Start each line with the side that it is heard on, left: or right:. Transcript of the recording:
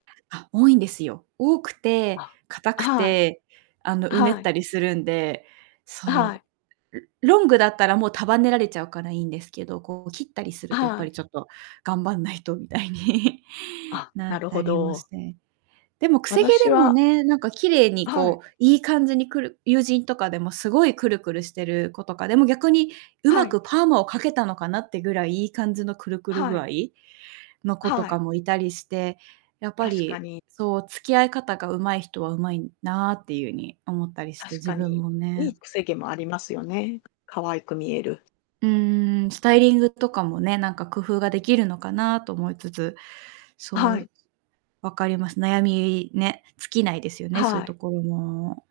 right: あ、多いんですよ。多くて、
left: あ。
right: 硬
left: あ、
right: く
left: はい。
right: て、あの
left: あ、
right: うね
left: は
right: っ
left: い。
right: たりするんで、
left: あ、は
right: そ
left: い。
right: う。ロングだったらもう束ねられちゃうからいいんですけど、こう切ったりすると
left: あ、
right: やっ
left: は
right: ぱ
left: い。
right: りちょっと頑張んないとみたいに。
left: あ、
right: な
left: な
right: っ
left: る
right: た
left: ほ
right: りもし
left: ど。
right: て。でもくせ毛
left: 私
right: でも
left: は
right: ね、なんか綺麗に
left: あ、はい。
right: こう、いい感じにクル友人とかでもすごいクルクルしてる子とか、でも逆にう
left: は
right: ま
left: い。
right: くパーマをかけたのかなってぐらいいい感じのクルクル
left: は
right: 具
left: い。
right: 合の子と
left: はい。
right: かもいたりして、やっぱ
left: 確か
right: り
left: に。
right: そう付き合い方が上手い人は上手いなっていうに思ったりして、
left: 確
right: 自
left: か
right: 分
left: に、
right: も
left: い
right: ね。
left: いくせ毛もありますよね、可愛く見える。
right: うーん、スタイリングとかもね、なんか工夫ができるのかなと思いつつ、
left: あ、
right: そ
left: はい。
right: う、わかります。悩みね、尽きないですよ
left: あ、
right: ね、そういう
left: はい。
right: ところも。